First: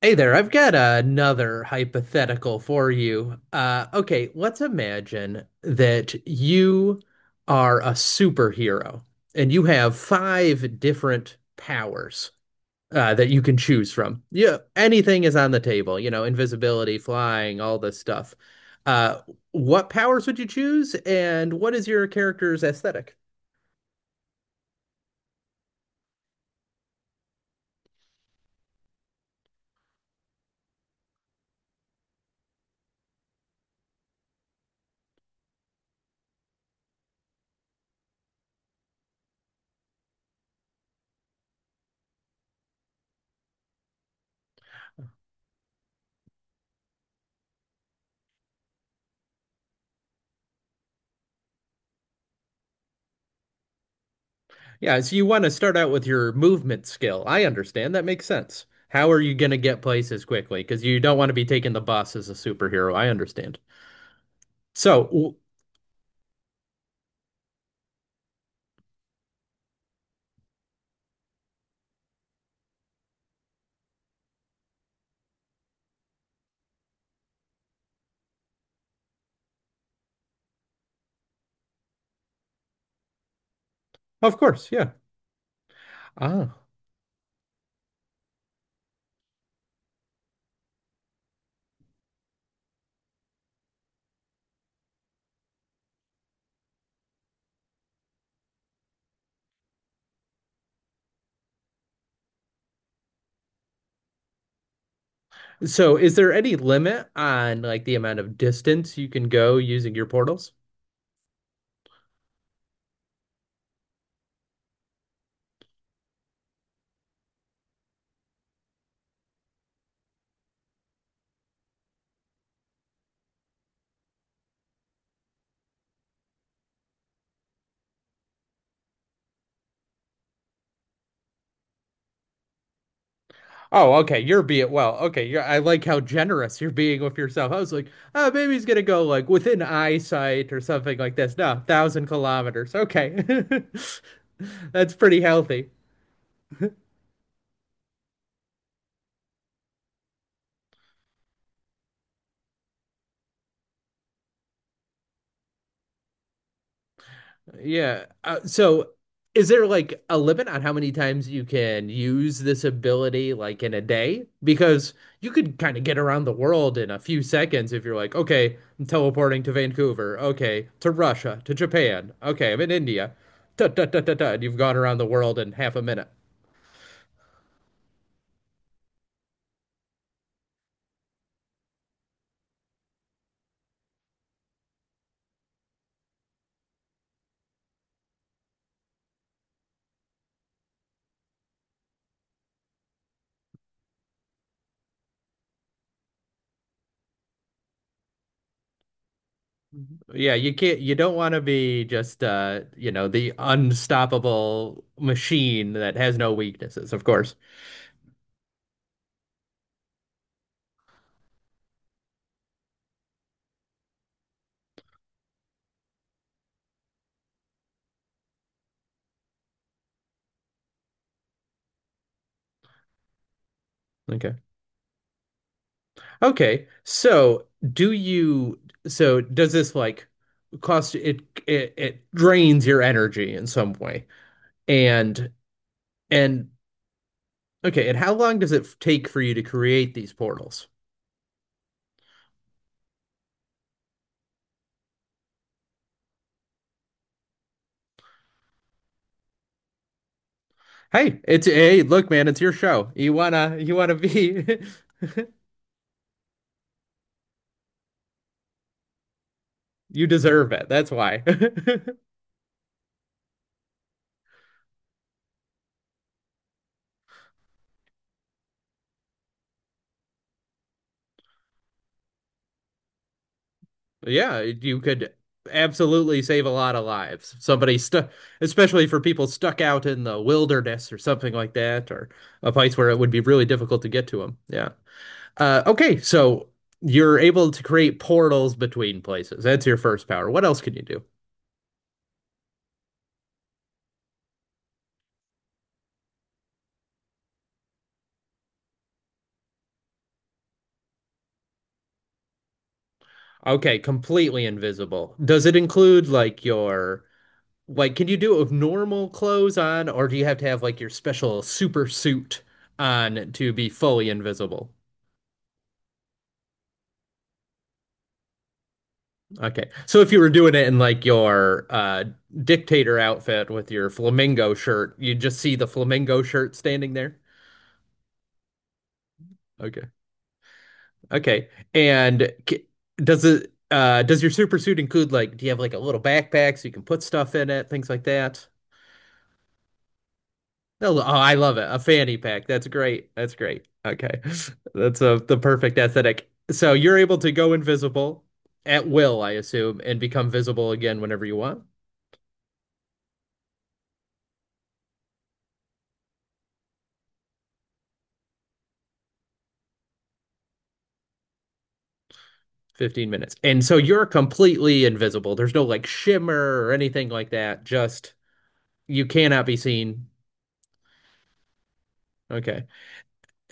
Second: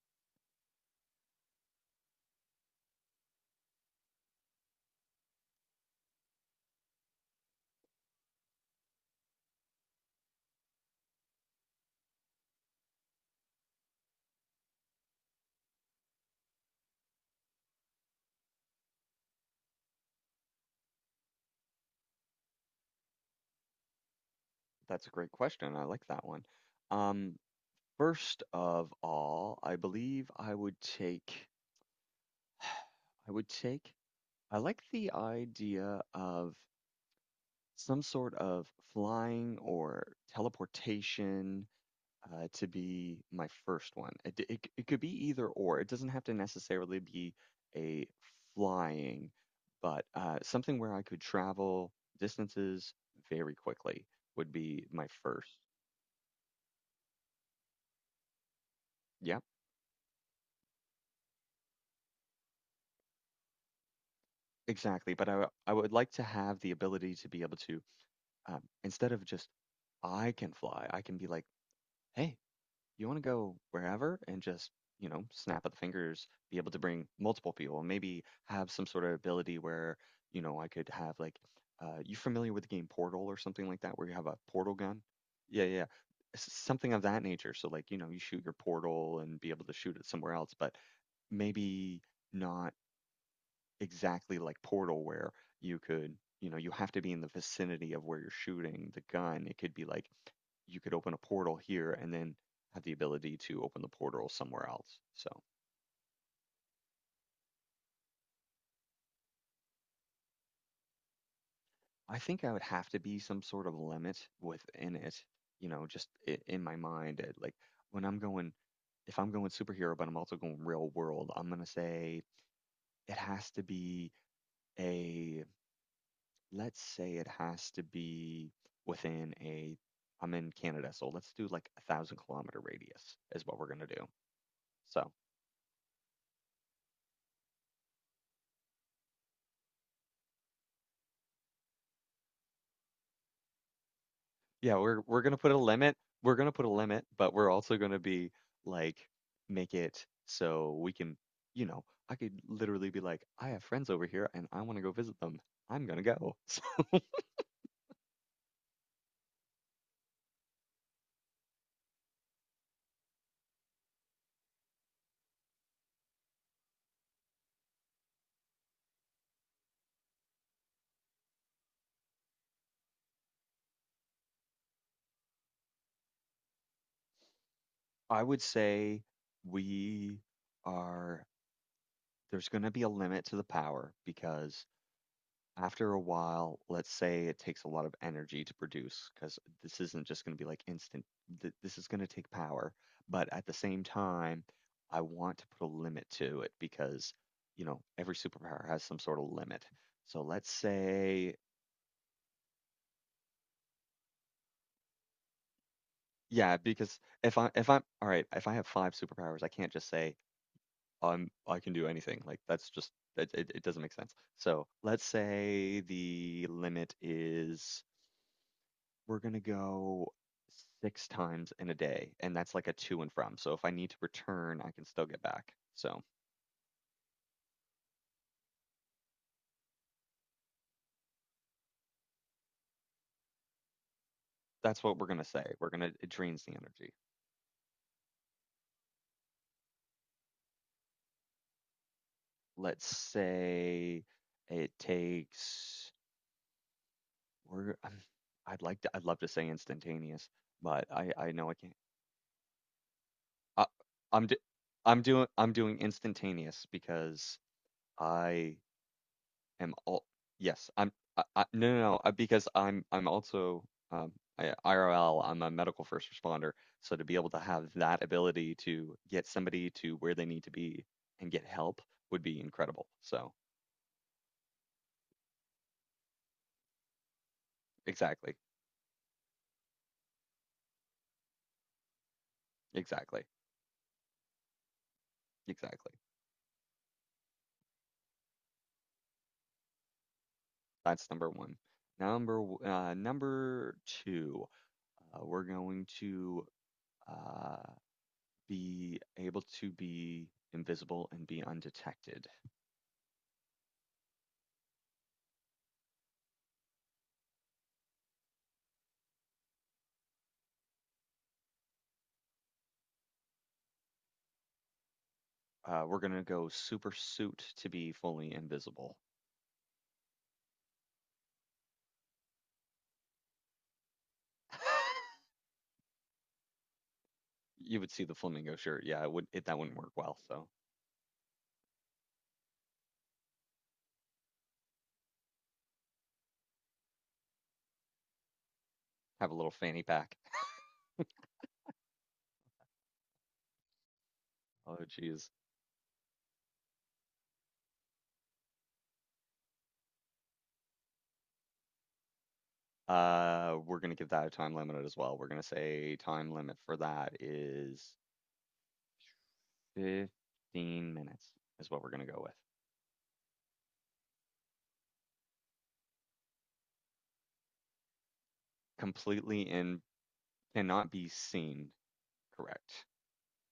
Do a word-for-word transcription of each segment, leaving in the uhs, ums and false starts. Hey there, I've got another hypothetical for you. Uh, okay, let's imagine that you are a superhero and you have five different powers uh, that you can choose from. Yeah, anything is on the table, you know, invisibility, flying, all this stuff. Uh, what powers would you choose, and what is your character's aesthetic? That's a great question. I like that one. Um, First of all, I believe I would take, I would take, I like the idea of some sort of flying or teleportation, uh, to be my first one. It, d- it, c- it could be either or. It doesn't have to necessarily be a flying, but uh, something where I could travel distances very quickly would be Yeah, my so you want to first. start out with your movement skill. I understand. That makes sense. How are you Yeah. going to get places quickly? Because you don't want to be taking the bus as a superhero. I understand. So, Exactly, but I w- w- I would like to have the ability to be able to, um, instead of just I can fly, I can be like, hey, you want to go wherever and just you know snap of the fingers, be able to bring multiple people, and maybe have some sort of ability where you know I could have like, uh, you familiar with the game Portal or something like that, where you have of a course, portal yeah. gun? Yeah, yeah, yeah. S- Ah. something of that nature. So like you know you shoot your portal and be able to shoot it somewhere else, but maybe not exactly like Portal where you could, you know, you have to be in the vicinity of where you're shooting the gun. It could be like you could open a portal here and then have the ability to open the portal somewhere else. So So, is there any limit on like the amount of distance you can go using your portals? I think I would have to be some sort of limit within it, you know, just I in my mind. It, like When I'm going, if I'm going superhero, but I'm also going real world, I'm gonna say it has to be a, let's say it has to be within a, I'm in Canada, so let's do like a thousand kilometer radius is what we're gonna Oh, do. okay. You're being well. So Okay, you're, I like how generous you're being with yourself. I was like, oh, maybe he's gonna go like within eyesight or something like this. No, thousand kilometers. Okay, yeah, that's we're pretty we're gonna put a healthy. limit. We're gonna put a limit, but we're also gonna be like make it so we can, you know, I could literally be like, I have friends over here and I want to go visit them. I'm gonna go. Yeah. Uh, so is there like a limit on how many times you can use this ability like in a day? Because you could kind of get around the world in a few seconds if you're like, okay, I'm teleporting to Vancouver, okay, to Russia, to Japan, okay, I'm in India. Da, da, da, da, da, and you've gone around the world in half a minute. I would say we are there's gonna be a limit to the power because after a while, let's say it takes a lot of energy to produce because this isn't just going to be like instant. Th- this is going to take power. But at the same time, I want to put a limit to it because, you know, every superpower has some sort of limit. So Yeah, let's you can't you don't want say, to be just uh, you know, the unstoppable machine that has no yeah, weaknesses, because of course. if I if I'm all right, if I have five superpowers, I can't just say I'm I can do anything. Like that's just it, it, it doesn't make sense. So let's say the limit is we're gonna go six times in a day, and that's like a to and from. So if I need to Okay. return, I can still get back. So Okay. So, do you so does this like cost it it, it drains your energy in some way? that's what we're gonna And say. We're gonna it drains and the energy. okay, and how long does it f- take for you to create these portals? Let's say it takes. We're. Um, I'd like to. I'd love to say instantaneous, but I. Hey, I it's know I can't. hey, look, man, it's your show. You wanna I, you wanna I'm. Do, be I'm doing. I'm doing instantaneous because I am all. you deserve it. Yes, That's I'm why. I, I, no, no, no, uh, because I'm I'm also, um I, IRL, I'm a medical first responder, so to be able to have that ability to get somebody to where they need to be and get help would be incredible. So Yeah, you could absolutely save a lot of lives. Somebody stuck, exactly, especially for people stuck out in the wilderness or something like that, or a place where it would be exactly, really difficult to get to them. Yeah. Uh, exactly. okay, so you're able to create portals between places. That's your first power. What else can you do? That's number one. Number w- uh, number two, uh, we're going to uh, be able to be invisible and be undetected. Okay, completely invisible. Does it include like your like can you do it with normal clothes on, or do you have to have like your special super suit on to be fully invisible? Uh, we're gonna go super suit to be fully invisible. Okay. So if you were doing it in like your uh dictator outfit with your flamingo shirt, you just see the flamingo shirt standing there. You would see the flamingo shirt. Yeah, it would it, that wouldn't Okay. work well. So Okay. And c- does it uh does your super suit include like do you have like a little backpack so you can put stuff in it, things like that? have a little fanny pack. No, oh, I love it. A fanny pack. That's great. That's great. Okay. Oh That's a, jeez. the perfect aesthetic. So you're able to go invisible at will, I assume, and become visible again whenever you want. Uh, we're gonna give that a time limit as well. We're gonna say time limit for that is fifteen minutes is what we're gonna go with. Fifteen minutes. And so you're completely invisible. There's no like shimmer or anything like that. Just you cannot Completely be in seen. cannot be seen. Okay. Correct.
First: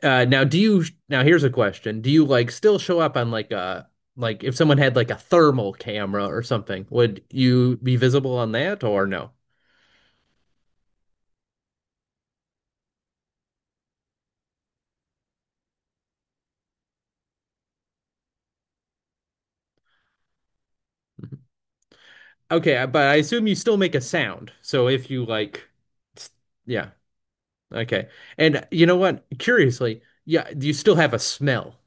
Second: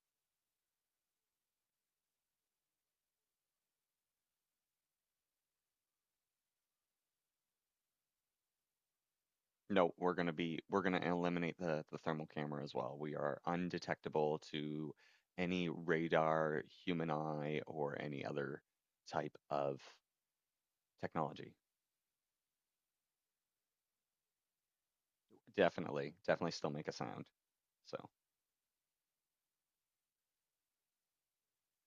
Uh, now, do you? Now, here's a question: Do you like still show up on like a like if someone had like a thermal camera or something, would you be visible on that or no? No, we're gonna be we're gonna eliminate the the thermal camera as well. We are undetectable to any radar, human eye, or any other type of technology. Okay, I- but I assume you still make a sound. So if you like, Definitely, s- definitely still make yeah, a sound. So okay. And you know what? Curiously, yeah, do you still have a smell?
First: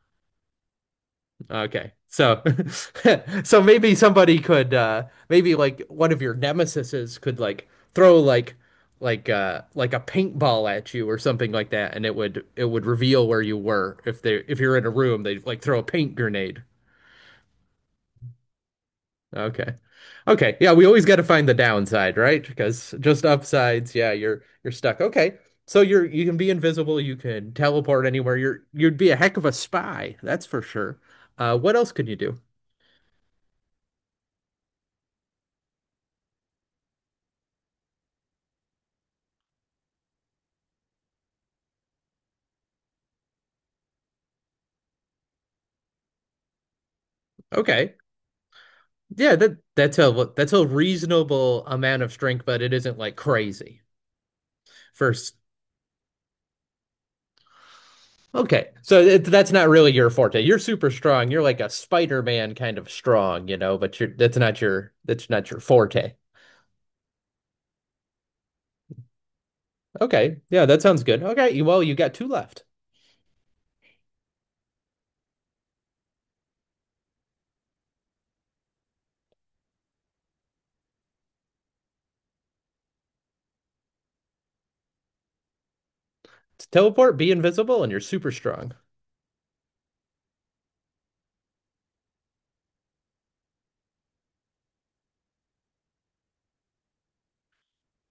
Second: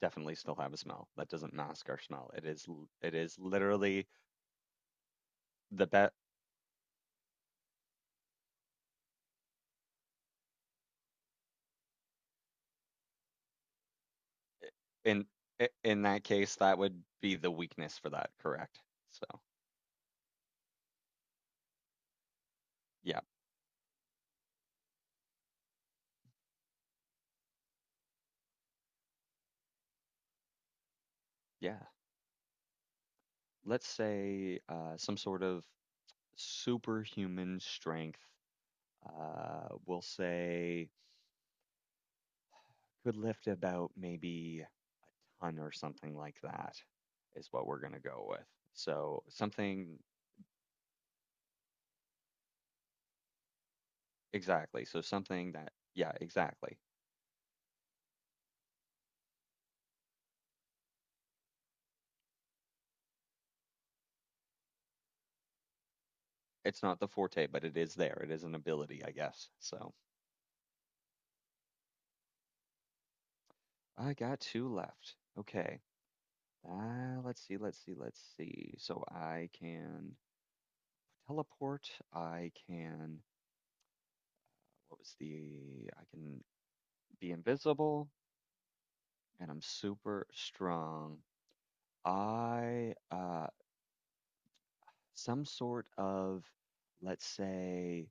definitely still have a smell. That doesn't mask Okay. our smell. So It is l- it is so maybe literally somebody could uh maybe like the one bet of your nemesises could like throw like like uh like a paintball at you or something like that and it would it would reveal where you were if they if you're in a room in they'd like i- throw a in paint that case, grenade. that would be the weakness for that, correct? So Okay. Okay. Yeah, we always got to find the downside, right? Because yeah, just upsides, yeah, you're you're stuck. Okay. So you're you can be invisible, you can teleport anywhere. You're you'd be a heck of a spy, that's for sure. Uh what yeah. else could you do? Let's say uh, some sort of superhuman strength. Uh, we'll say could lift about maybe a ton or something like that is what we're going Okay. to go with. So Yeah, that that's something a that's a reasonable amount of strength, but it isn't like crazy. Exactly. So First, something that yeah, exactly. okay, so it, that's not really your forte. You're super strong. You're like a Spider-Man kind of strong, you know. But you're that's not your that's not your forte. It's not the forte, but it is there. It is an ability, I guess. So Okay, yeah, that sounds good. Okay, you- well, you got two left. I got two left. Okay. Uh, let's see, let's see, let's see. So I can teleport. I can, what was the, I can To teleport, be be invisible, and you're invisible, super strong. and I'm super strong. I uh, Some sort of, let's say,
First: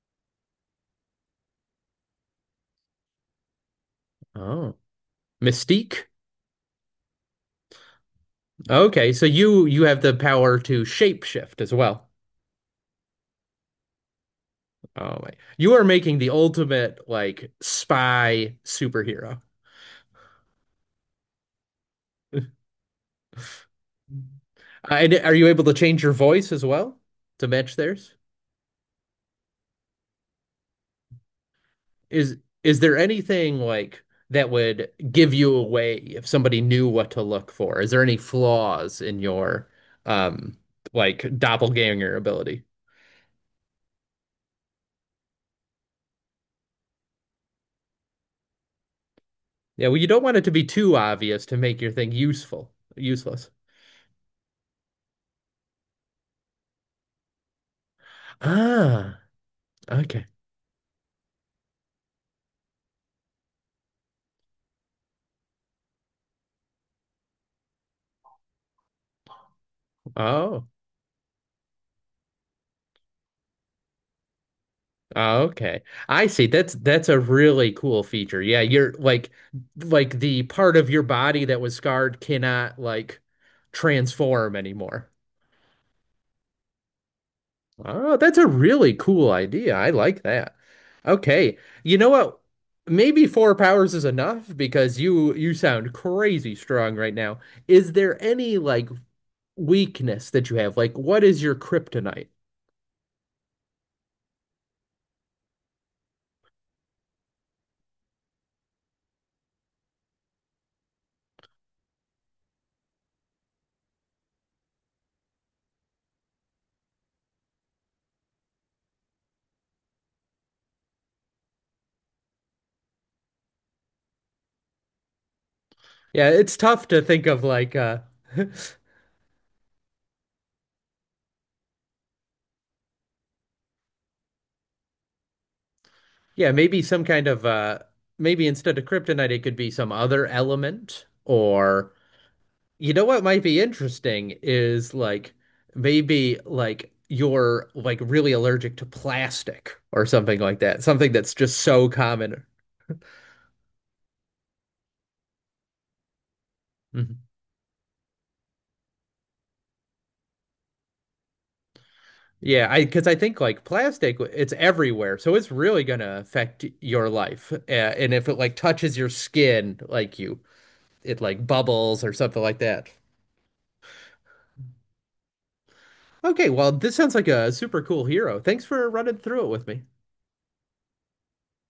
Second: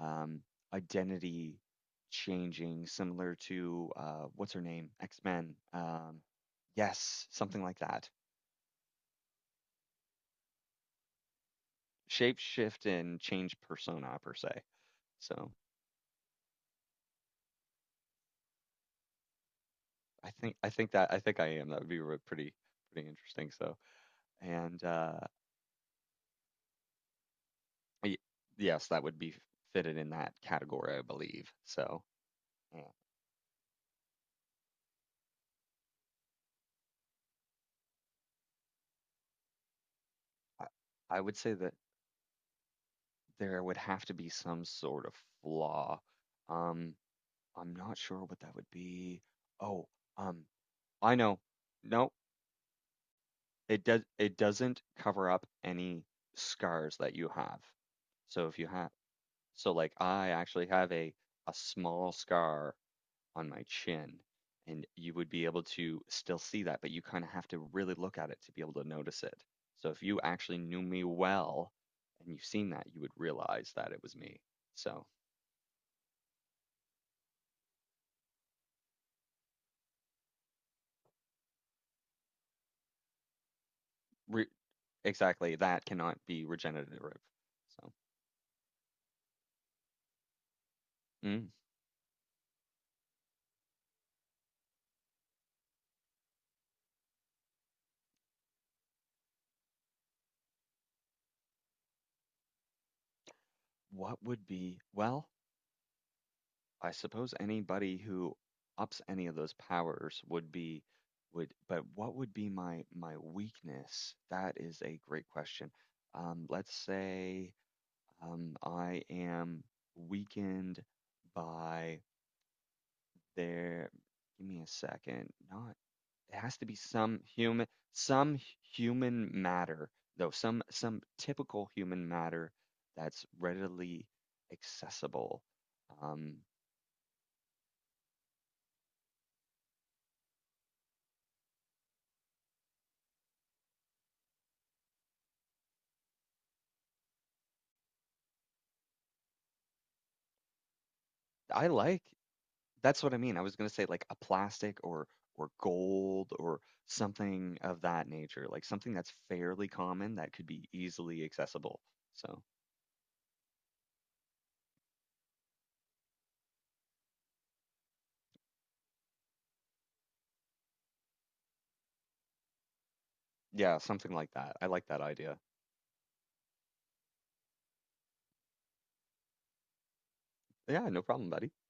um, identity changing, similar to uh, what's her Oh. name, X-Men. Mystique? Um, yes, something like that. Okay, so you you have the power to shapeshift as well. Shape shift and change persona per se. Oh my. So You are making the ultimate like spy superhero. I think I think that I think I am. That would be re- pretty pretty interesting. So, and Uh, And uh, are you able to change your voice as well to match theirs? y- yes, that would be fitted in that category, I believe. So is is yeah, there anything like that would give you away if somebody knew what to look for? Is there any flaws in your um I, I would like say that. doppelganger ability? There would have to be some sort of flaw. Um, I'm not sure what that would be. Oh, Yeah, well, you don't want it um, to be too I know. obvious to make your No, thing useful, useless. it does it doesn't cover up any scars that you have. So if you have, Ah, so like okay. I actually have a a small scar on my chin, and you would be able to still see that, but you kind of have to really look at it to be able to notice it. So if you actually Oh, knew me well and you've seen that, you would realize that it was me. So okay. I see. That's that's a really cool feature. Yeah, you're like like the part of your body that was scarred cannot like Re- transform anymore. exactly, that cannot be regenerative. So, Oh, that's a really cool idea. I like that. mm, Okay. You know what? Maybe four powers is enough because you you sound crazy strong right now. Is there any like weakness that you have? Like what is your kryptonite? what would be, well, I suppose anybody who ups any of those powers would be, would, but what would be my my weakness? That is a great question. Um, let's say, um, I am weakened by there. Give me a second. Not, Yeah, it it's has to be tough to some think of human like uh some human matter, though some some typical human matter that's readily accessible. Um yeah, maybe some kind of uh maybe instead of kryptonite it could be some other element or you know what might be interesting is like maybe like you're like really allergic to plastic or something like that. Something that's just I so like common. That's what I mean. I was going to say like a plastic, or or gold, or Mhm. something of that nature, like something that's fairly common that could be easily accessible. So Yeah, I because I think like plastic, it's everywhere, so it's really gonna affect your life. Uh, and if it like touches your skin, like you, it like bubbles or something like that. yeah, something like that. I like that idea. Okay, well, this sounds like a super cool hero. Thanks for running through it with me. Yeah, no problem, buddy.